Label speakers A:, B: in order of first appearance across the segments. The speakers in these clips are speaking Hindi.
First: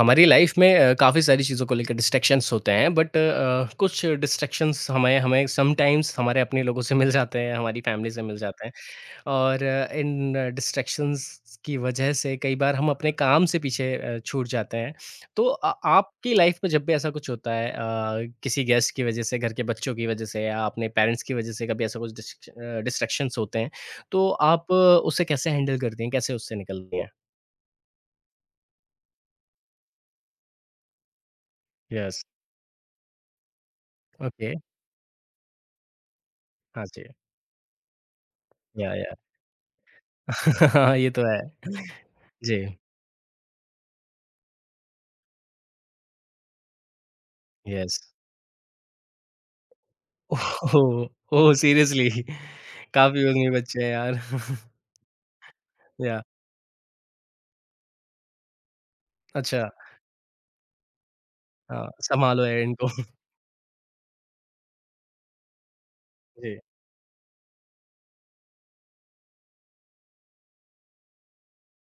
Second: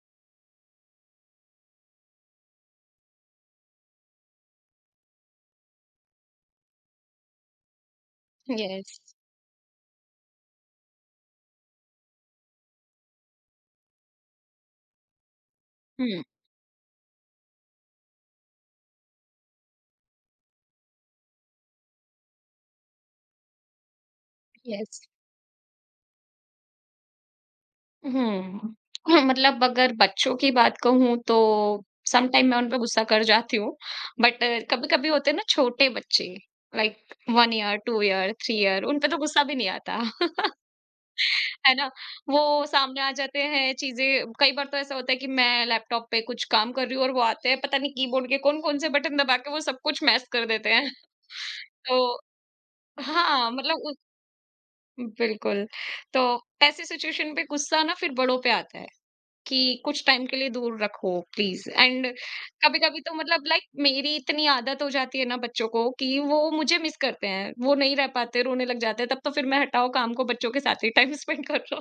A: हमारी लाइफ में काफ़ी सारी चीज़ों को लेकर डिस्ट्रैक्शंस होते हैं बट कुछ डिस्ट्रैक्शंस हमें हमें समटाइम्स हमारे अपने लोगों से मिल जाते हैं हमारी फैमिली से मिल जाते हैं
B: यस।
A: और इन डिस्ट्रैक्शंस की वजह से कई बार हम अपने काम से पीछे छूट जाते हैं तो
B: हुँ,
A: आपकी लाइफ में जब भी ऐसा कुछ होता है किसी गेस्ट की वजह से घर के बच्चों की वजह से या अपने पेरेंट्स की वजह से कभी ऐसा कुछ डिस्ट्रैक्शंस होते हैं तो आप
B: यस।
A: उसे कैसे हैंडल करती हैं कैसे उससे निकलती हैं।
B: हुँ। अगर बच्चों की बात कहूँ तो
A: यस।
B: समटाइम मैं उन पे गुस्सा कर जाती हूँ, बट
A: ओके।
B: कभी-कभी होते हैं ना छोटे बच्चे।
A: हाँ
B: लाइक
A: जी।
B: 1 ईयर, 2 ईयर, 3 ईयर उन पे
A: या।
B: तो गुस्सा भी नहीं आता,
A: ये तो है।
B: है ना? वो
A: जी,
B: सामने आ जाते हैं चीज़ें। कई बार तो ऐसा होता है कि मैं लैपटॉप पे कुछ काम कर रही हूँ और वो आते हैं, पता नहीं
A: यस।
B: कीबोर्ड के कौन-कौन से बटन दबा के वो सब कुछ मैश
A: ओह!
B: कर देते हैं।
A: ओह!
B: तो
A: सीरियसली। काफ़ी उद्यमी
B: हाँ,
A: बच्चे हैं यार।
B: बिल्कुल। तो
A: या।
B: ऐसी सिचुएशन पे गुस्सा ना फिर बड़ों पे आता है
A: अच्छा।
B: कि कुछ टाइम के लिए दूर रखो प्लीज़
A: हाँ,
B: एंड
A: सँभालो है इनको।
B: कभी-कभी तो मेरी इतनी आदत हो जाती है ना बच्चों को कि वो
A: जी।
B: मुझे मिस करते हैं। वो नहीं रह पाते, रोने लग जाते हैं, तब तो फिर मैं हटाओ काम को, बच्चों के साथ ही टाइम स्पेंड कर लो।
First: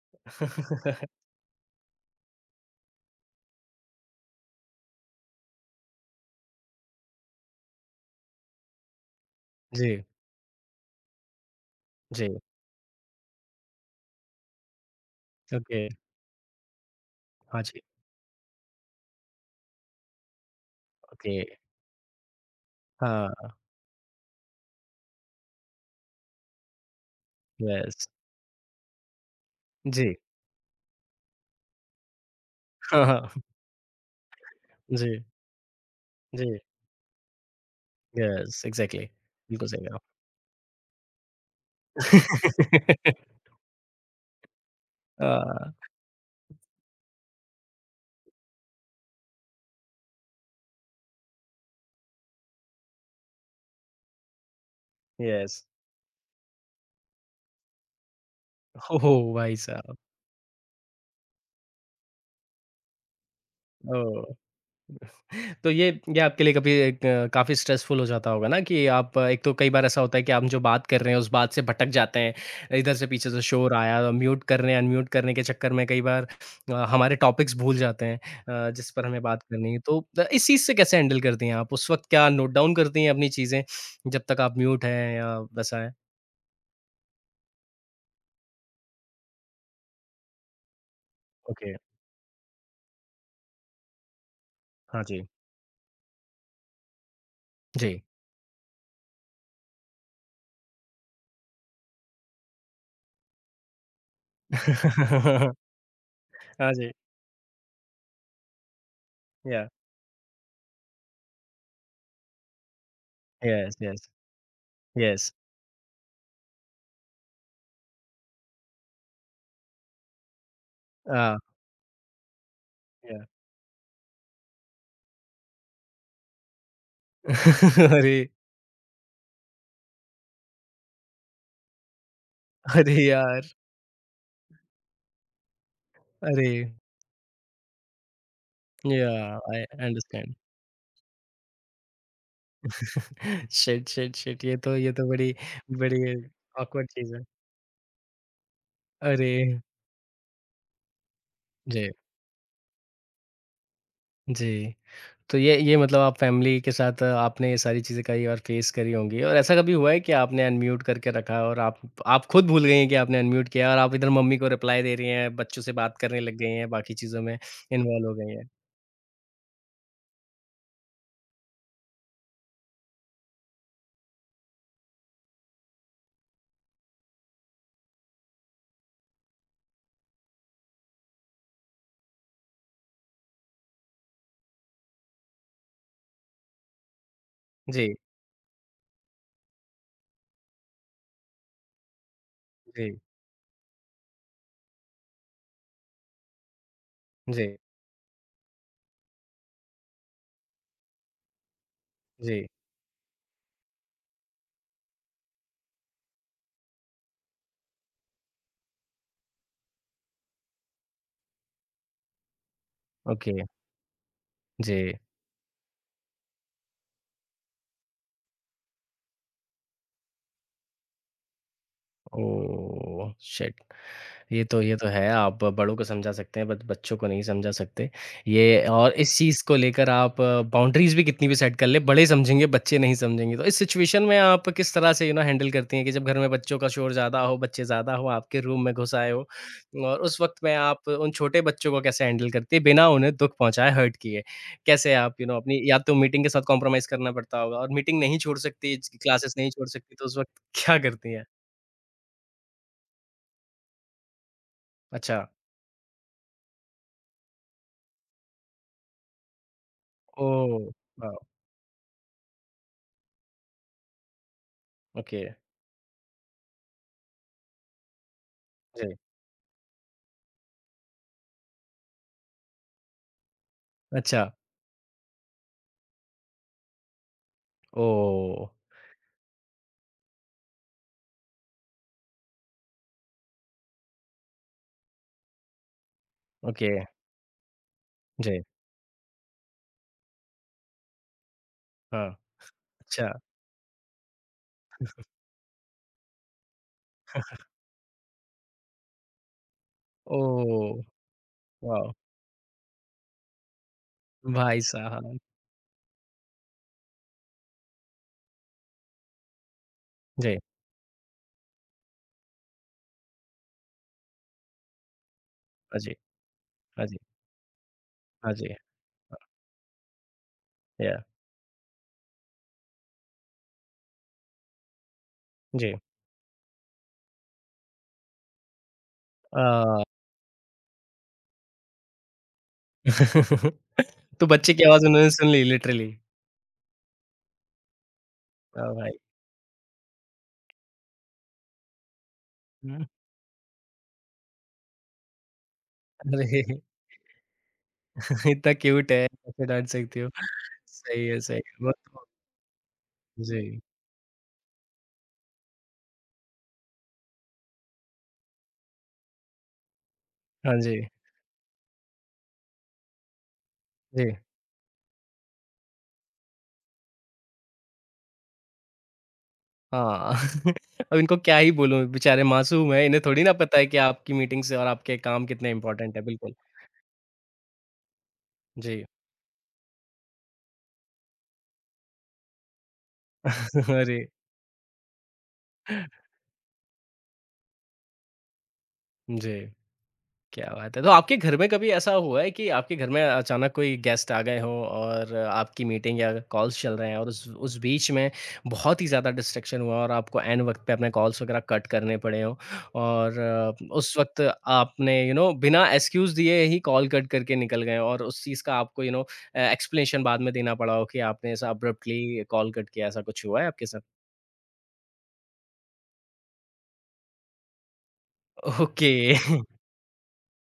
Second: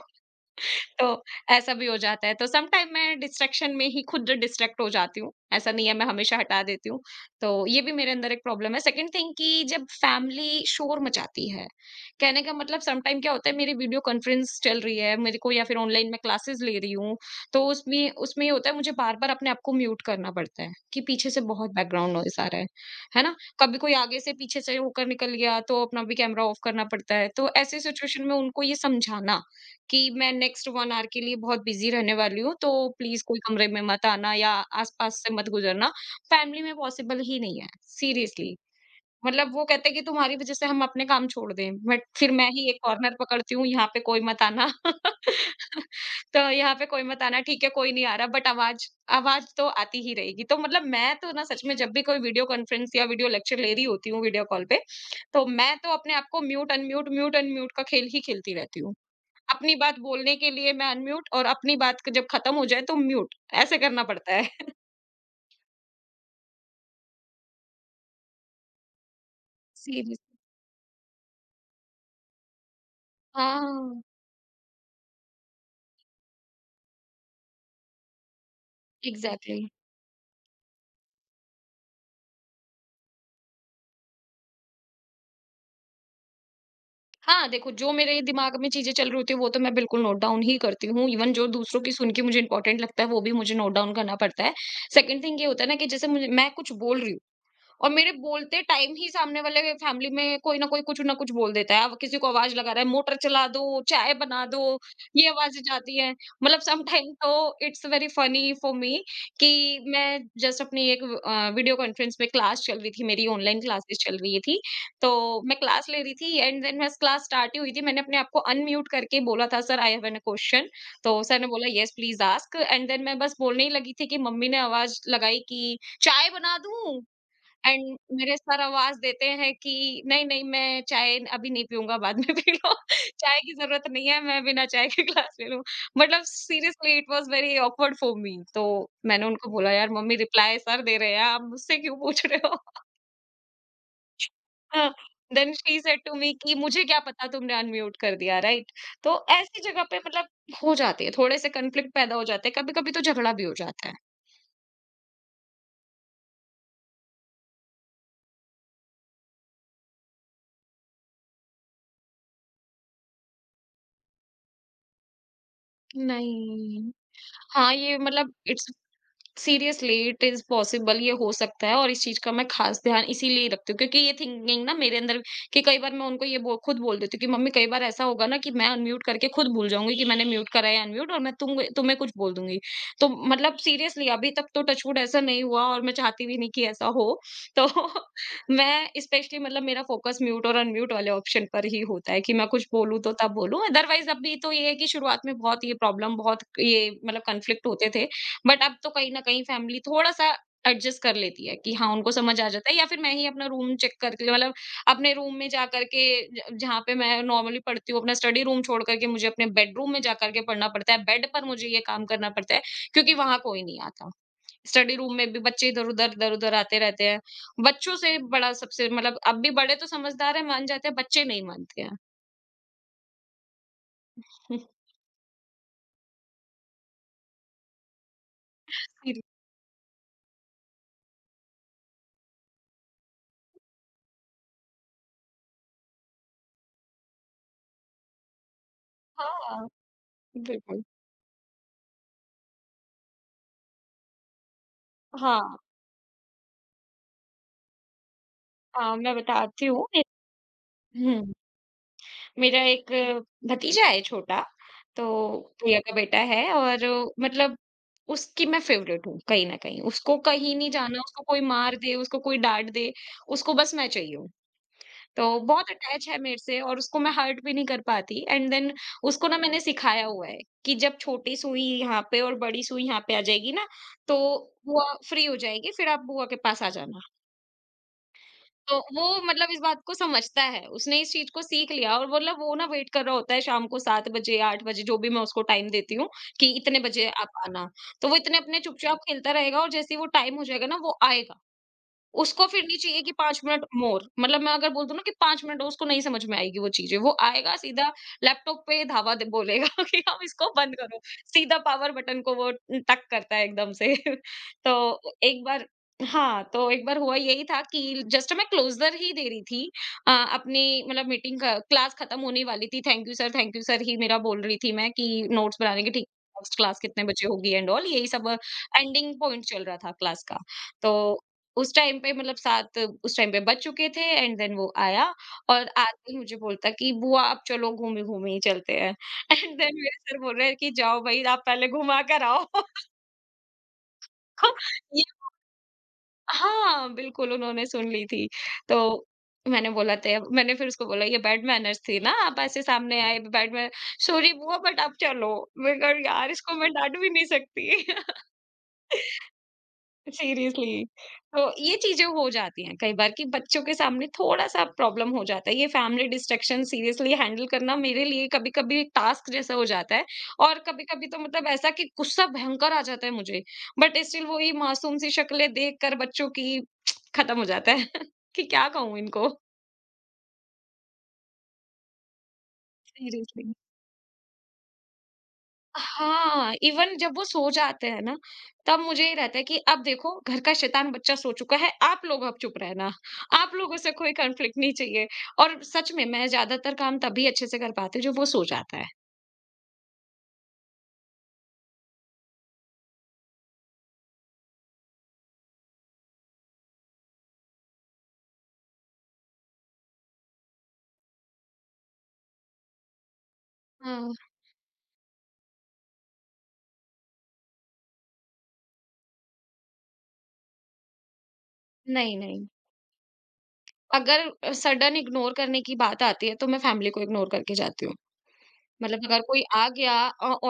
B: तो ऐसा भी हो जाता है। तो सम टाइम मैं डिस्ट्रैक्शन में ही खुद डिस्ट्रैक्ट हो जाती हूँ। ऐसा नहीं है मैं हमेशा हटा देती हूँ। तो ये भी मेरे अंदर एक प्रॉब्लम है। सेकंड थिंग कि जब
A: जी,
B: फैमिली शोर मचाती है,
A: जी,
B: कहने का मतलब सम टाइम क्या होता है, मेरी वीडियो कॉन्फ्रेंस चल रही है मेरे को या फिर
A: ओके।
B: ऑनलाइन मैं क्लासेस ले रही हूँ,
A: हाँ
B: तो
A: जी,
B: उसमें उसमें ये होता है मुझे बार-बार अपने आप को म्यूट करना पड़ता है कि पीछे
A: ओके।
B: से बहुत बैकग्राउंड नॉइज़ आ रहा है। है ना?
A: हाँ,
B: कभी कोई आगे से पीछे से होकर निकल गया तो अपना भी कैमरा ऑफ करना पड़ता है। तो ऐसी
A: यस।
B: सिचुएशन में उनको ये समझाना
A: जी।
B: कि मैं नेक्स्ट 1 आवर के लिए बहुत बिज़ी रहने वाली हूँ, तो
A: हाँ,
B: प्लीज़
A: हाँ।
B: कोई कमरे में मत आना या
A: जी,
B: आस-पास से मत गुज़रना।
A: जी,
B: फैमिली में पॉसिबल ही नहीं है, सीरियसली।
A: Yes, exactly.
B: वो
A: बिल्कुल सही
B: कहते हैं
A: कहा।
B: कि तुम्हारी वज़ह से हम अपने काम छोड़ दें, बट फिर मैं ही एक कॉर्नर पकड़ती हूँ, यहाँ पे कोई मत आना।
A: अ,
B: तो यहाँ पे कोई मत आना, ठीक है, कोई नहीं आ रहा, बट आवाज़ आवाज़ तो आती ही रहेगी। तो मतलब मैं तो ना सच में जब भी कोई वीडियो कॉन्फ्रेंस या वीडियो लेक्चर ले रही होती हूँ वीडियो कॉल पे, तो
A: यस।
B: मैं तो अपने आप को म्यूट, अनम्यूट का खेल ही खेलती रहती हूँ।
A: ओह हो! भाई
B: अपनी
A: साहब।
B: बात बोलने के लिए मैं अनम्यूट और अपनी बात क जब खत्म हो जाए तो म्यूट, ऐसे करना पड़ता
A: ओह!
B: है।
A: तो ये आपके लिए कभी एक काफ़ी स्ट्रेसफुल हो जाता होगा ना कि आप एक तो कई बार ऐसा होता
B: सीरियस
A: है कि हम जो बात कर रहे हैं उस बात से भटक जाते हैं। इधर से पीछे से शोर
B: हाँ,
A: आया, म्यूट करने अनम्यूट करने के चक्कर में कई बार हमारे टॉपिक्स भूल जाते हैं जिस पर हमें बात
B: एग्ज़ैक्टली।
A: करनी है। तो इस चीज़ से कैसे हैंडल करती हैं आप? उस वक़्त क्या नोट डाउन करती हैं अपनी चीज़ें जब तक आप म्यूट हैं या वैसा है?
B: हाँ, देखो जो मेरे दिमाग में चीज़ें चल रही होती हैं वो तो मैं बिल्कुल नोट डाउन ही करती हूँ। इवन जो
A: ओके,
B: दूसरों की सुन के मुझे इम्पोर्टेंट लगता है वो भी मुझे नोट डाउन करना पड़ता है।
A: हाँ जी।
B: सेकंड थिंग ये होता है ना कि जैसे मुझे मैं कुछ बोल रही हूँ और
A: जी।
B: मेरे बोलते टाइम ही सामने वाले फैमिली में कोई ना कोई कुछ ना कुछ बोल देता है। अब किसी को आवाज़ लगा रहा है, "मोटर चला दो, चाय बना दो।" ये आवाज़ें जाती हैं।
A: हाँ जी।
B: समटाइम तो it's very funny for me कि
A: या,
B: मैं जस्ट अपनी एक वीडियो कॉन्फ्रेंस में क्लास चल रही थी, मेरी ऑनलाइन
A: यस,
B: क्लासेस
A: यस,
B: चल रही थी। तो
A: यस।
B: मैं क्लास ले रही थी एंड देन मैं क्लास स्टार्ट ही हुई थी। मैंने अपने आप को अनम्यूट करके बोला था, "sir, I have an question." तो
A: अ,
B: सर ने बोला, "yes, please ask" and then मैं
A: या।
B: बस बोलने ही लगी थी कि मम्मी ने आवाज़ लगाई कि, "चाय बना दूँ?" एंड
A: अरे!
B: मेरे सर आवाज़ देते हैं कि नहीं, नहीं, मैं चाय अभी नहीं पीऊँगा बाद में पी लो,
A: अरे
B: चाय
A: यार!
B: की ज़रूरत नहीं है, मैं बिना चाय के ग्लास ले लूँ।
A: अरे!
B: Seriously it was very awkward for me. तो मैंने
A: याह!
B: उनको
A: आई
B: बोला, यार मम्मी
A: अंडरस्टैंड।
B: रिप्लाई सर दे रहे हैं, आप मुझसे क्यों पूछ रहे हो?
A: Shit, shit, shit. ये तो
B: हाँ,
A: ये तो बड़ी
B: देन शी सेड टू
A: बड़ी
B: मी कि मुझे
A: ऑकवर्ड
B: क्या
A: चीज़ है।
B: पता तुमने अनम्यूट कर दिया, राइट? तो
A: अरे!
B: ऐसी जगह पे हो जाती है, थोड़े से
A: जी,
B: कॉन्फ्लिक्ट पैदा हो जाते हैं, कभी-कभी तो झगड़ा भी हो जाता है।
A: जी। तो ये मतलब आप फैमिली के साथ आपने ये सारी चीज़ें करी और फेस करी होंगी और ऐसा कभी हुआ है कि आपने अनम्यूट करके रखा और आप खुद भूल गई हैं कि आपने अनम्यूट किया और आप इधर मम्मी को रिप्लाई दे रही हैं, बच्चों से बात करने लग गई हैं,
B: नहीं।
A: बाकी चीज़ों में
B: हाँ, ये
A: इन्वॉल्व हो गई हैं?
B: It's seriously it is possible, ये हो सकता है, और इस चीज़ का मैं ख़ास ध्यान इसीलिए रखती हूँ क्योंकि ये थिंकिंग ना मेरे अंदर कि कई बार मैं उनको ये बो खुद बोल देती हूँ कि मम्मी कई बार ऐसा होगा ना कि मैं अनम्यूट करके खुद भूल जाऊँगी कि मैंने म्यूट करा है अनम्यूट, और मैं तुम्हें कुछ बोल दूँगी। तो सीरियसली अभी तक तो टचवुड ऐसा नहीं हुआ और मैं चाहती भी नहीं कि ऐसा हो। तो
A: जी,
B: मैं स्पेशली मेरा फ़ोकस म्यूट और अनम्यूट वाले ऑप्शन पर ही होता है कि मैं कुछ
A: जी,
B: बोलूँ तो तब बोलूँ, अदरवाइज़ अभी तो ये है कि शुरुआत में बहुत ये प्रॉब्लम, बहुत ये
A: जी,
B: कॉन्फ्लिक्ट होते थे। बट अब तो कहीं न कहीं फैमिली थोड़ा-सा एडजस्ट कर लेती है कि हाँ, उनको समझ
A: जी।
B: आ जाता है, या फिर मैं ही अपना रूम चेक करके अपने रूम में जा कर के ज जहाँ पे मैं नॉर्मली पढ़ती हूँ, अपना स्टडी रूम छोड़ कर के मुझे अपने बेडरूम में जा कर के पढ़ना पड़ता है। बेड पर मुझे ये काम करना पड़ता है क्योंकि वहाँ
A: ओके,
B: कोई नहीं आता। स्टडी
A: जी।
B: रूम में भी बच्चे इधर-उधर, इधर-उधर आते रहते हैं। बच्चों से बड़ा सबसे मतलब अब भी बड़े तो समझदार हैं, मान जाते हैं, बच्चे नहीं मानते हैं।
A: ओह! शिट! ये तो ये तो है, आप बड़ों को समझा सकते हैं बट बच्चों को नहीं समझा सकते। ये और इस
B: सीरी
A: चीज़ को लेकर आप बाउंड्रीज़ भी कितनी भी सेट कर लें, बड़े समझेंगे, बच्चे नहीं समझेंगे। तो इस सिचुएशन में आप किस तरह से यू नो हैंडल करती हैं कि जब घर में बच्चों का शोर ज़्यादा हो, बच्चे ज़्यादा हो, आपके रूम में घुस आए हो
B: हाँ,
A: और उस वक़्त में
B: बिल्कुल।
A: आप उन छोटे बच्चों को कैसे हैंडल करती हैं, बिना उन्हें दुःख पहुँचाए, हर्ट किए? कैसे आप यू नो
B: हाँ,
A: अपनी या तो मीटिंग के साथ कॉम्प्रोमाइज़ करना पड़ता होगा और मीटिंग नहीं छोड़ सकती,
B: हाँ, मैं
A: क्लासेस नहीं
B: बताती
A: छोड़
B: हूँ
A: सकती, तो
B: एक।
A: उस वक़्त क्या करती हैं?
B: हुँ। मेरा एक भतीजा है छोटा,
A: अच्छा।
B: तो भैया का बेटा है, और मतलब उसकी मैं फ़ेवरेट हूँ कहीं न कहीं। उसको कहीं
A: ओह!
B: नहीं जाना,
A: वाओ!
B: उसको कोई मार दे, उसको कोई डाँट दे, उसको बस मैं चाहिए हूँ।
A: ओके।
B: तो बहुत अटैच है मेरे से और उसको मैं हर्ट भी नहीं कर पाती एंड देन
A: जी,
B: उसको ना मैंने सिखाया हुआ है कि जब छोटी सुई यहाँ पे और बड़ी सुई यहाँ पे आ जाएगी ना,
A: अच्छा,
B: तो बुआ फ्री हो जाएगी, फिर आप बुआ के पास आ जाना।
A: ओह!
B: तो वो इस बात को समझता है, उसने इस चीज़ को सीख लिया, और वो ना वेट कर रहा होता है शाम को 7 बजे, 8 बजे, जो भी मैं उसको टाइम देती हूँ कि
A: ओके,
B: इतने बजे आप आना। तो वो इतने
A: जी,
B: अपने चुपचाप खेलता रहेगा और जैसे ही वो टाइम हो जाएगा ना वो आएगा।
A: हाँ,
B: उसको फिर नहीं चाहिए
A: अच्छा,
B: कि 5 मिनट मोर, मैं अगर बोल दूँ ना कि 5 मिनट और, उसको नहीं समझ में आएगी वो चीज़ें, वो आएगा सीधा लैपटॉप पे धावा द बोलेगा कि अब इसको बंद
A: ओह!
B: करो। सीधा
A: वाओ!
B: पावर बटन को वो टक करता है एकदम से।
A: भाई
B: तो
A: साहब!
B: एक बार हाँ, तो एक बार हुआ यही था कि जस्ट मैं क्लोज़र ही दे रही थी
A: जी,
B: अपनी मतलब मीटिंग क क्लास खत्म होने वाली थी, थैंक यू सर ही मेरा बोल रही थी मैं कि नोट्स
A: हाँ
B: बनाने की
A: जी,
B: ठीक नेक्स्ट क्लास
A: हाँ जी,
B: कितने बजे होगी एंड ऑल, यही सब
A: हाँ जी,
B: एंडिंग पॉइंट चल रहा था क्लास का।
A: या,
B: तो उस टाइम पे मतलब साथ उस टाइम पे बज चुके थे एंड देन वो आया और
A: जी,
B: आते ही मुझे बोलता कि बुआ आप चलो घूमे घूमे ही चलते हैं। एंड देन
A: अ,
B: मेरे सर बोल रहे हैं कि जाओ भाई आप पहले घुमा कर आओ।
A: तो बच्चे की आवाज़
B: ये
A: उन्होंने सुन ली लिटरली।
B: हाँ, बिल्कुल उन्होंने सुन ली थी।
A: वाह
B: तो
A: भाई!
B: मैंने बोला थे मैंने फिर उसको बोला ये बैड मैनर्स थी ना, आप ऐसे
A: हुँ,
B: सामने आए, बैड मैनर सॉरी बुआ बट आप चलो। मैं कहा, यार इसको
A: अरे!
B: मैं डांट भी नहीं सकती।
A: इतना क्यूट है, कैसे डाँट सकती हो?
B: सीरियसली।
A: सही
B: तो
A: है, बहुत
B: ये चीजें
A: खूब,
B: हो जाती हैं कई बार कि
A: जी,
B: बच्चों के सामने थोड़ा सा प्रॉब्लम हो जाता है। ये फैमिली डिस्ट्रक्शन सीरियसली हैंडल करना मेरे लिए कभी कभी टास्क जैसा हो जाता है,
A: हाँ
B: और
A: जी,
B: कभी कभी तो ऐसा कि गुस्सा भयंकर आ जाता है मुझे, बट
A: जी,
B: स्टिल वही मासूम सी शक्लें देख कर बच्चों की खत्म हो जाता है कि क्या कहूँ इनको।
A: हाँ। अब इनको क्या ही बोलूँ, बेचारे मासूम हैं, इन्हें थोड़ी ना
B: सीरियसली।
A: पता है कि आपकी मीटिंग्स और आपके काम कितने इम्पोर्टेंट है, बिल्कुल,
B: हाँ, इवन जब वो सो जाते हैं ना, तब
A: जी।
B: मुझे ये रहता है कि अब देखो घर का शैतान बच्चा सो चुका है, आप लोग अब चुप रहना। आप लोगों से
A: अरे!
B: कोई कॉन्फ्लिक्ट नहीं चाहिए, और सच में मैं ज़्यादातर काम तभी अच्छे से कर पाती हूँ जब वो सो जाता है।
A: जी, क्या बात है। तो आपके घर में कभी ऐसा हुआ है कि आपके घर में अचानक कोई गेस्ट आ गए हों और आपकी मीटिंग या कॉल्स चल रहे हैं और उस बीच में बहुत ही ज़्यादा डिस्ट्रैक्शन हुआ और आपको ऐन वक़्त पे अपने कॉल्स वगैरह कट करने पड़े हों और उस
B: हाँ।
A: वक़्त आपने यू नो बिना एक्सक्यूज़ दिए ही कॉल कट करके निकल गए हों और उस चीज़ का आपको यू नो एक्सप्लेनेशन बाद में देना पड़ा हो कि आपने ऐसा
B: नहीं,
A: अब्रप्टली
B: नहीं,
A: कॉल कट किया, ऐसा कुछ हुआ है आपके साथ?
B: अगर सडन इग्नोर करने की बात आती है, तो मैं फैमिली को इग्नोर करके जाती हूँ।
A: ओके।
B: अगर कोई आ गया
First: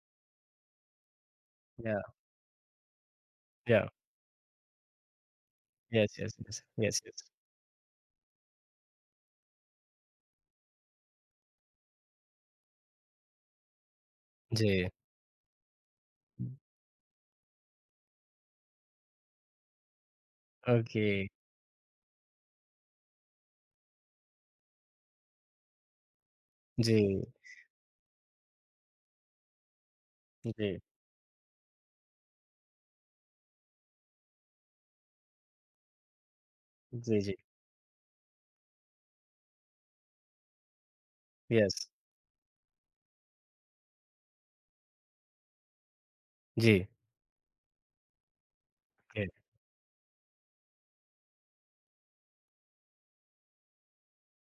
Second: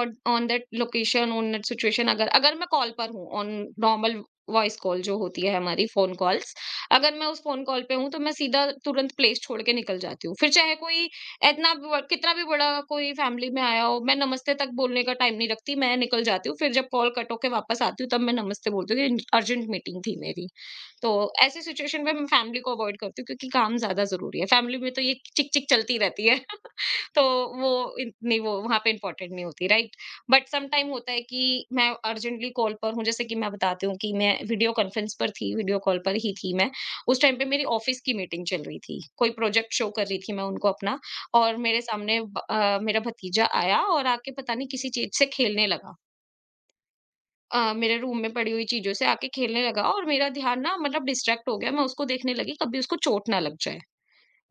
B: on on that location, on that
A: या,
B: सिचुएशन, अगर अगर मैं कॉल पर हूँ, ऑन
A: या।
B: नॉर्मल वॉइस कॉल जो होती है, हमारी
A: yes,
B: phone
A: yes,
B: calls,
A: yes, yes,
B: अगर
A: यस।
B: मैं उस फोन कॉल पे हूँ तो मैं सीधा तुरंत प्लेस छोड़ के निकल जाती हूँ, फिर चाहे कोई कितना भी बड़ा कोई फैमिली में आया हो, मैं नमस्ते
A: जी।
B: तक बोलने का टाइम नहीं रखती, मैं निकल जाती हूँ, फिर जब कॉल कट होके वापस आती हूँ तब मैं नमस्ते बोलती हूँ कि अर्जेंट मीटिंग थी मेरी।
A: ओके।
B: तो ऐसी सिचुएशन में मैं फैमिली को अवॉइड करती हूँ क्योंकि काम ज्यादा जरूरी है, फैमिली में तो ये चिक चिक चलती रहती है।
A: जी,
B: तो वो इतनी वो वहाँ पे इम्पोर्टेंट नहीं होती, राइट। बट सम
A: जी,
B: टाइम होता है कि मैं अर्जेंटली कॉल पर हूँ, जैसे कि मैं बताती हूँ कि मैं वीडियो कॉन्फ्रेंस पर थी, वीडियो कॉल पर ही थी मैं।
A: जी,
B: उस
A: जी।
B: टाइम पे मेरी ऑफिस की मीटिंग चल रही थी, कोई प्रोजेक्ट शो कर रही थी मैं उनको अपना। और
A: यस।
B: मेरे सामने मेरा भतीजा आया और आके पता नहीं किसी चीज से खेलने लगा।
A: जी,
B: मेरे रूम में पड़ी हुई चीजों से
A: जी,
B: आके खेलने लगा और मेरा ध्यान ना, मतलब डिस्ट्रैक्ट हो गया। मैं उसको देखने लगी कभी उसको चोट ना लग जाए,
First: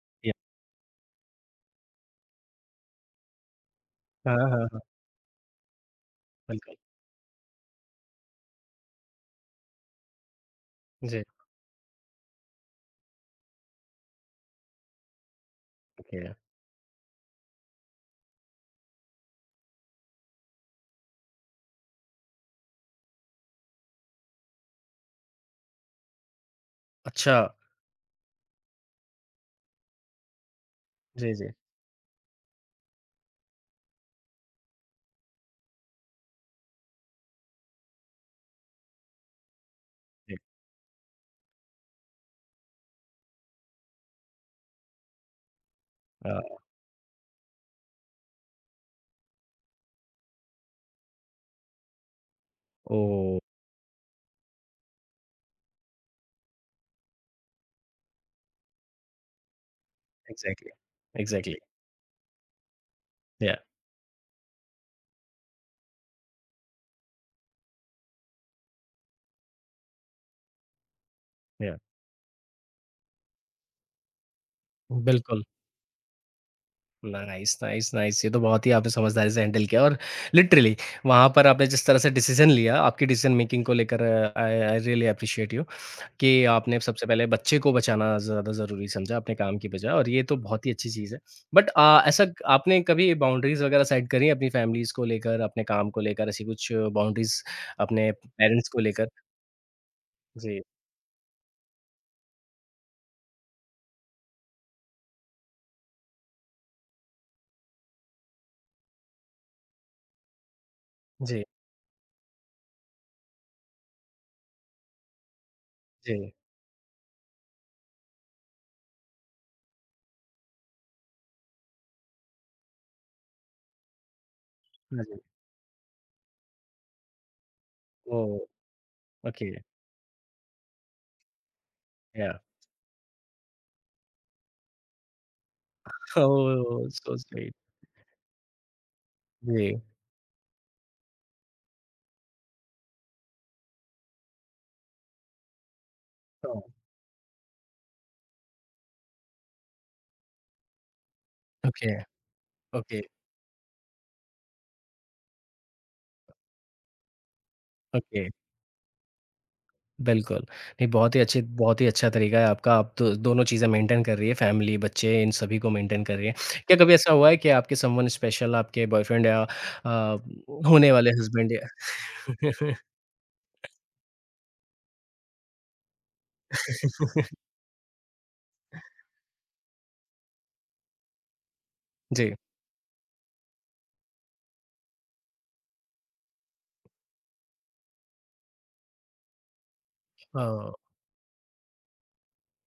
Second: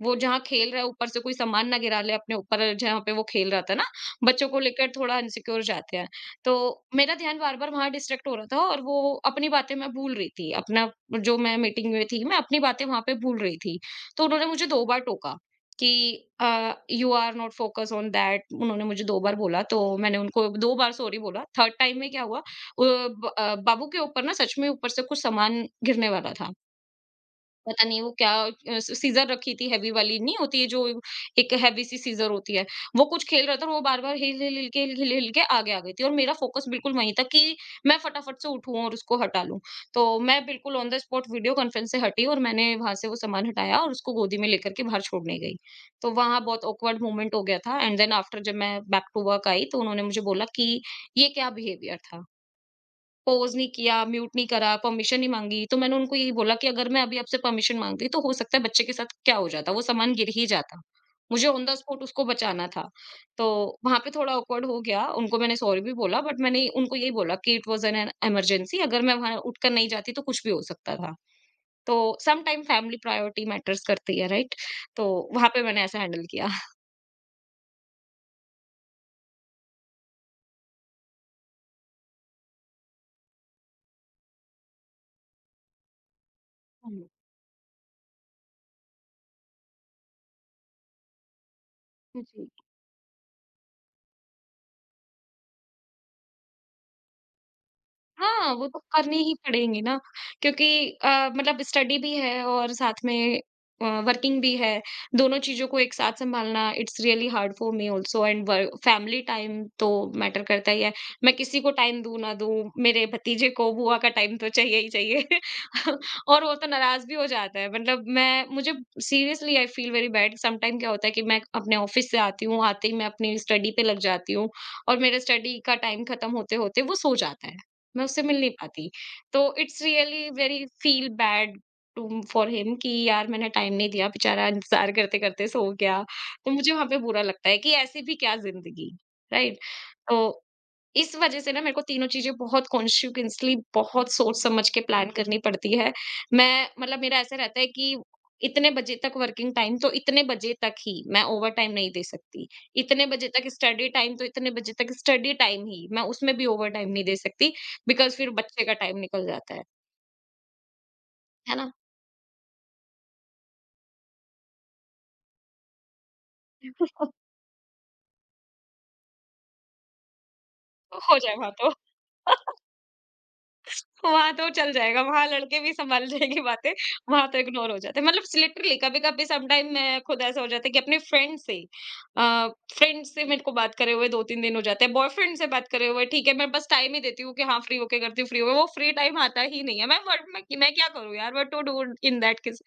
B: वो
A: य
B: जहाँ खेल रहा है ऊपर से कोई सामान ना गिरा ले अपने ऊपर, जहाँ पे वो खेल रहा था ना,
A: हाँ,
B: बच्चों को
A: हाँ, हाँ,
B: लेकर थोड़ा इनसिक्योर जाते हैं। तो
A: बिल्कुल।
B: मेरा ध्यान बार-बार वहाँ डिस्ट्रैक्ट हो रहा था और वो अपनी बातें मैं भूल रही थी। अपना
A: जी,
B: जो मैं मीटिंग में थी, मैं अपनी बातें वहाँ पे भूल रही थी। तो उन्होंने मुझे 2 बार टोका कि
A: okay.
B: "You are not focus on that". उन्होंने मुझे 2 बार बोला तो मैंने उनको 2 बार सॉरी बोला। थर्ड टाइम में क्या हुआ, बाबू के ऊपर ना सच में ऊपर से कुछ सामान गिरने वाला था।
A: अच्छा,
B: पता नहीं वो क्या, स सीज़र रखी थी, हेवी वाली नहीं होती है जो,
A: जी, जी,
B: एक हेवी सी सीज़र होती है। वो कुछ खेल रहा था और वो बार-बार हिल, हिल, हिल के हिल, हिल हिल के आगे आ गई थी और मेरा फ़ोकस बिल्कुल वहीं था कि मैं फटाफट से उठूँ और उसको हटा लूँ। तो
A: जी।
B: मैं बिल्कुल on the spot video conference से हटी और मैंने वहाँ से वो सामान हटाया और उसको गोदी में लेकर के बाहर छोड़ने गई। तो वहाँ
A: अ,
B: बहुत ऑकवर्ड मोमेंट हो गया था एंड देन आफ्टर, जब मैं बैक टू वर्क आई तो उन्होंने मुझे बोला कि, "ये क्या बिहेवियर था?
A: ओह!
B: पॉज़ नहीं किया, म्यूट नहीं करा, परमिशन नहीं माँगी"। तो मैंने उनको यही बोला कि अगर मैं अभी आपसे परमिशन माँगती तो हो सकता है बच्चे के साथ क्या हो जाता, वो सामान गिर ही
A: एग्ज़ैक्टली,
B: जाता। मुझे
A: एग्ज़ैक्टली।
B: ऑन द स्पॉट उसको बचाना था। तो
A: या,
B: वहाँ पे थोड़ा ऑकवर्ड हो गया, उनको मैंने सॉरी भी बोला बट मैंने उनको यही बोला कि इट वाज़ एन इमरजेंसी, अगर मैं वहाँ उठकर नहीं जाती तो कुछ भी हो सकता था।
A: या।
B: तो some time family priority matters करती है, राइट? तो
A: बिल्कुल।
B: वहाँ पे मैंने ऐसा हैंडल किया।
A: Nice, nice, nice. ये तो बहुत ही आपने समझदारी से हैंडल किया और लिटरली वहाँ पर आपने जिस तरह से डिसीज़न लिया, आपकी डिसीज़न मेकिंग को लेकर I I really appreciate you. कि आपने सबसे
B: हुँ,
A: पहले बच्चे को बचाना ज़्यादा ज़रूरी समझा अपने काम की बजाय और ये तो बहुत ही अच्छी चीज़ है। बट ऐसा
B: जी।
A: आपने कभी बाउंड्रीज़ वगैरह सेट करी हैं अपनी फैमिलीज़ को लेकर, अपने काम को लेकर ऐसी कुछ बाउंड्रीज़ अपने
B: हाँ, वो
A: पेरेंट्स
B: तो
A: को लेकर?
B: करनी ही पड़ेंगी ना,
A: जी,
B: क्योंकि अ, मतलब स्टडी भी है और साथ में वर्किंग भी है। दोनों चीज़ों को एक साथ संभालना it's really hard for me also and our family time तो मैटर करता ही है। मैं
A: जी,
B: किसी को टाइम दूँ ना दूँ, मेरे भतीजे को बुआ का टाइम तो चाहिए ही चाहिए
A: जी।
B: और वो तो नाराज़ भी हो जाता है। मतलब मैं मुझे seriously I feel very bad. Some time क्या होता है कि मैं अपने ऑफ़िस से आती हूँ, आते ही मैं अपनी स्टडी पे लग जाती हूँ और
A: हाँ जी।
B: मेरा स्टडी का टाइम खत्म होते-होते वो सो जाता है। मैं उससे मिल
A: ओह!
B: नहीं पाती। तो
A: okay,
B: it's really very feel bad to
A: या।
B: फॉर हिम कि यार मैंने टाइम नहीं दिया, बेचारा इंतज़ार करते-करते सो गया। तो मुझे वहाँ
A: ओह!
B: पे
A: सो
B: बुरा लगता
A: स्वीट।
B: है कि ऐसी भी क्या ज़िंदगी, राइट?
A: जी।
B: तो इस वजह से ना मेरे को तीनों चीज़ें बहुत कॉन्शियसली, बहुत सोच समझ के प्लान करनी पड़ती है।
A: हाँ।
B: मैं मतलब मेरा ऐसा रहता है कि इतने बजे तक वर्किंग टाइम तो इतने बजे तक ही, मैं ओवरटाइम नहीं
A: ओके,
B: दे सकती।
A: ओके,
B: इतने बजे तक स्टडी टाइम तो इतने बजे तक स्टडी टाइम ही, मैं उसमें भी ओवरटाइम नहीं दे सकती बिकॉज़
A: ओके।
B: फिर बच्चे का टाइम निकल जाता है।
A: बिल्कुल। नहीं,
B: है ना?
A: बहुत ही अच्छा तरीका है आपका, आप दो दोनों चीज़ें मेंटेन कर रही है, फैमिली, बच्चे इन सभी को मेंटेन कर रही हैं। क्या कभी ऐसा हुआ है कि आपके समवन स्पेशल आपके बॉयफ्रेंड या होने वाले
B: हो जाएगा
A: हस्बैंड या।
B: तो। वहाँ तो चल जाएगा, वहाँ लड़के भी सँभाल जाएँगे बातें, वहाँ तो इग्नोर हो जाता है। मतलब लिटरली कभी-कभी समटाइम मैं, खुद ऐसा हो जाता है कि अपने फ्रेंड से
A: जी।
B: अ, फ्रेंड से मेरे को बात करे हुए 2-3 दिन हो जाते हैं। बॉयफ्रेंड से बात करे हुए ठीक है, मैं बस टाइम ही देती हूँ कि हाँ, फ्री होके करती हूँ, फ्री हो, वो फ्री टाइम आता ही नहीं है। मैं व्हाट, मैं
A: ओह!
B: मैं क्या करूँ यार, what to do in that case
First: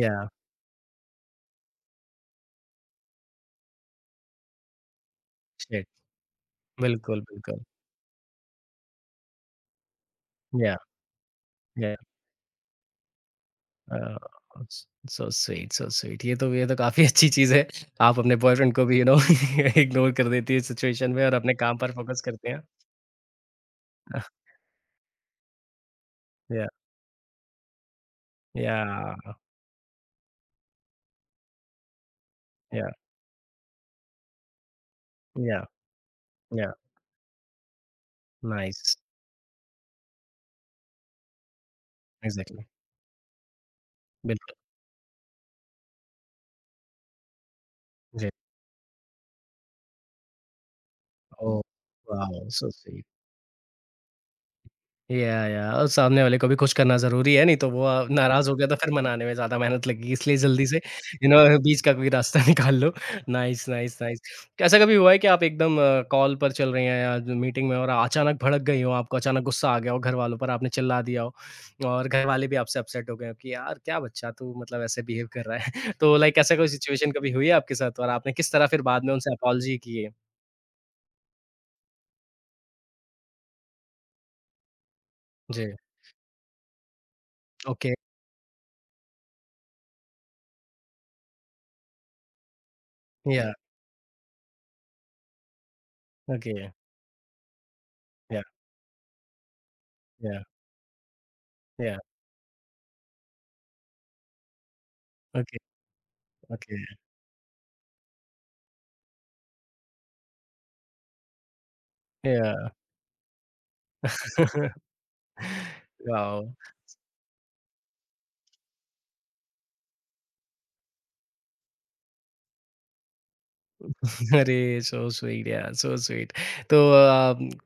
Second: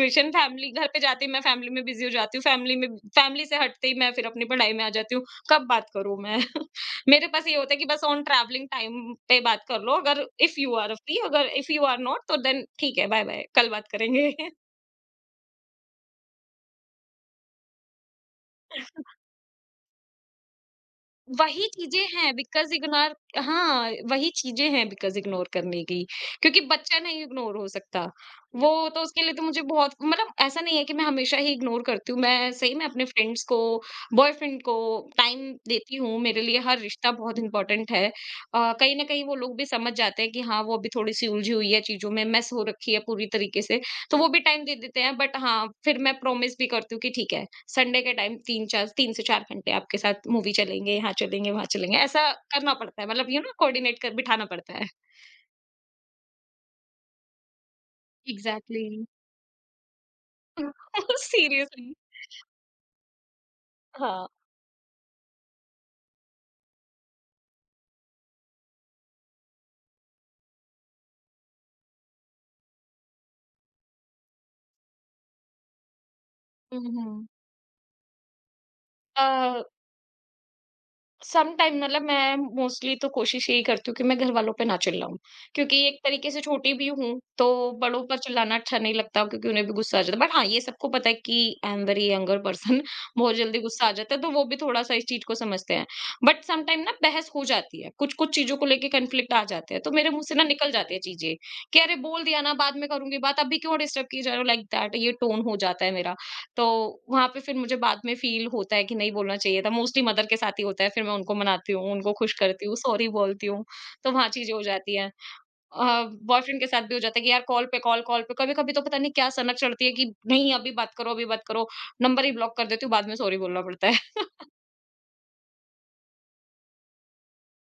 A: या।
B: फैमिली घर पे जाते ही मैं फैमिली में बिज़ी हो जाती हूँ, फैमिली में, फैमिली से हटते ही मैं फिर अपनी पढ़ाई में आ जाती हूँ, कब
A: शिट!
B: बात करूँ मैं?
A: बिल्कुल,
B: मेरे पास ये
A: बिल्कुल।
B: होता है कि बस ऑन ट्रैवलिंग टाइम पे बात कर लो, अगर इफ यू
A: या
B: आर फ्री, अगर इफ यू
A: या
B: आर नॉट तो देन ठीक है, बाय बाय, कल बात
A: अ,
B: करेंगे।
A: स सो स्वीट, सो स्वीट। ये तो काफ़ी अच्छी चीज़ है। आप अपने बॉयफ्रेंड को भी यू नो इग्नोर कर देती है सिचुएशन में और अपने
B: वही
A: काम पर
B: चीज़ें
A: फ़ोकस
B: हैं
A: करते हैं।
B: बिकॉज़ इग्नोर हाँ,
A: अह,
B: वही चीज़ें हैं बिकॉज़ इग्नोर करने की, क्योंकि
A: या
B: बच्चा नहीं इग्नोर हो सकता। वो तो, उसके लिए
A: या
B: तो मुझे बहुत, मतलब ऐसा नहीं है कि मैं हमेशा ही इग्नोर करती हूँ। मैं सही में
A: या
B: अपने फ्रेंड्स को, बॉयफ्रेंड को टाइम
A: या
B: देती हूँ। मेरे लिए
A: या।
B: हर रिश्ता बहुत इम्पोर्टेंट है।
A: नाइस,
B: कहीं न कहीं वो लोग भी समझ जाते हैं कि हाँ, वो अभी थोड़ी-सी उलझी हुई है चीज़ों में, मेस हो
A: एग्ज़ैक्टली,
B: रखी है पूरी तरीके से। तो वो भी
A: बिल्कुल,
B: टाइम दे देते हैं, बट हाँ, फिर मैं प्रॉमिस भी करती हूँ कि ठीक है, संडे के
A: जी।
B: टाइम 3-4 3 से 4 घंटे आपके साथ मूवी चलेंगे, यहाँ चलेंगे,
A: ओह!
B: वहाँ चलेंगे, ऐसा
A: वॉव, सो
B: करना पड़ता
A: स्वीट।
B: है। मतलब यू नो कोऑर्डिनेट कर बिठाना पड़ता है।
A: या और सामने वाले को भी खुश करना ज़रूरी है, नहीं तो वो नाराज़ हो गया तो फिर
B: एग्ज़ैक्टली।
A: मनाने में ज़्यादा मेहनत लगेगी, इसलिए जल्दी से यू नो बीच
B: सीरियसली,
A: का कोई रास्ता निकाल लो। Nice, nice, nice.
B: हाँ।
A: ऐसा कभी हुआ है कि आप एकदम कॉल पर चल रही हैं या जो मीटिंग में और अचानक भड़क गई हो, आपको अचानक गुस्सा आ गया हो घरवालों पर, आपने चिल्ला दिया हो और घरवाले भी आपसे अपसेट हो गए हो कि यार क्या बच्चा तू मतलब ऐसे बिहेव कर रहा है। तो लाइक ऐसा कोई
B: हुँ,
A: सिचुएशन
B: हुँ।
A: कभी हुई है आपके साथ और आपने किस तरह फिर बाद में उनसे
B: अ,
A: अपॉलजी की है?
B: सम टाइम, मतलब मैं मोस्टली तो कोशिश यही करती हूँ कि मैं घर वालों पे ना चिल्लाऊँ,
A: जी।
B: क्योंकि एक तरीके से छोटी भी हूँ, तो
A: Okay.
B: बड़ों पर चिल्लाना अच्छा नहीं लगता क्योंकि उन्हें भी गुस्सा आ जाता है। बट हाँ, ये सबको पता है कि I am very younger person बहुत
A: Yeah.
B: जल्दी गुस्सा आ जाता है, तो वो भी थोड़ा-सा इस चीज़ को समझते हैं। But some
A: Okay.
B: टाइम ना बहस हो जाती है, कुछ-कुछ
A: Yeah.
B: चीज़ों को लेके कॉन्फ्लिक्ट आ जाते हैं, तो मेरे मुँह से
A: Yeah.
B: ना निकल जाती है चीज़ें कि अरे,
A: Yeah.
B: बोल दिया ना बाद में करूँगी बात, अभी क्यों डिस्टर्ब किए जा रहे हो, लाइक दैट ये टोन हो
A: Okay.
B: जाता है मेरा। तो
A: Okay.
B: वहाँ पे फिर मुझे बाद में फ़ील होता है कि नहीं बोलना चाहिए था। मोस्टली मदर के साथ ही होता है, फिर मैं उनको मनाती हूँ, उनको खुश करती
A: Yeah.
B: हूँ, सॉरी बोलती हूँ, तो वहाँ चीज़ें हो जाती हैं। अ,
A: Wow.
B: बॉयफ्रेंड के साथ भी हो जाता है कि यार, कॉल पे कॉल, कॉल पे, कभी-कभी तो पता नहीं क्या सनक चढ़ती है कि नहीं अभी बात करो, अभी बात करो, नंबर ही ब्लॉक कर देती हूँ, बाद में सॉरी बोलना पड़ता है।
A: अरे! सो स्वीट यार, सो स्वीट। तो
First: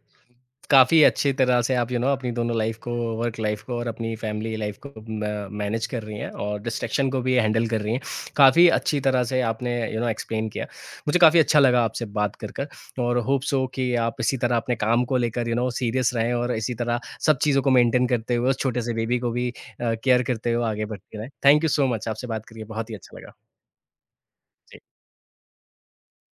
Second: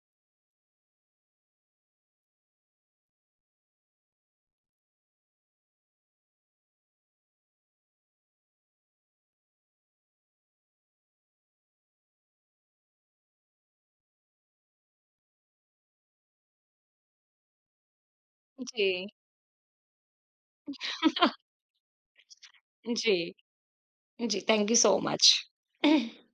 A: काफ़ी अच्छी तरह से आप यू नो अपनी दोनों लाइफ़ को, वर्क लाइफ़ को और अपनी फैमिली लाइफ़ को म मैनेज कर रही हैं और डिस्ट्रैक्शन को भी हैंडल कर रही हैं। काफ़ी अच्छी तरह से आपने यू नो एक्सप्लेन किया। मुझे काफ़ी अच्छा लगा आपसे बात कर कर और होप सो कि आप इसी तरह अपने काम को लेकर यू नो सीरियस रहें और इसी तरह सब चीज़ों को मेंटेन करते हुए उस छोटे
B: जी।
A: से बेबी को भी केयर करते हुए आगे बढ़ते रहें। थैंक यू सो मच, आपसे बात करके बहुत ही
B: जी।
A: अच्छा लगा।
B: जी, थैंक यू
A: जी।
B: So much.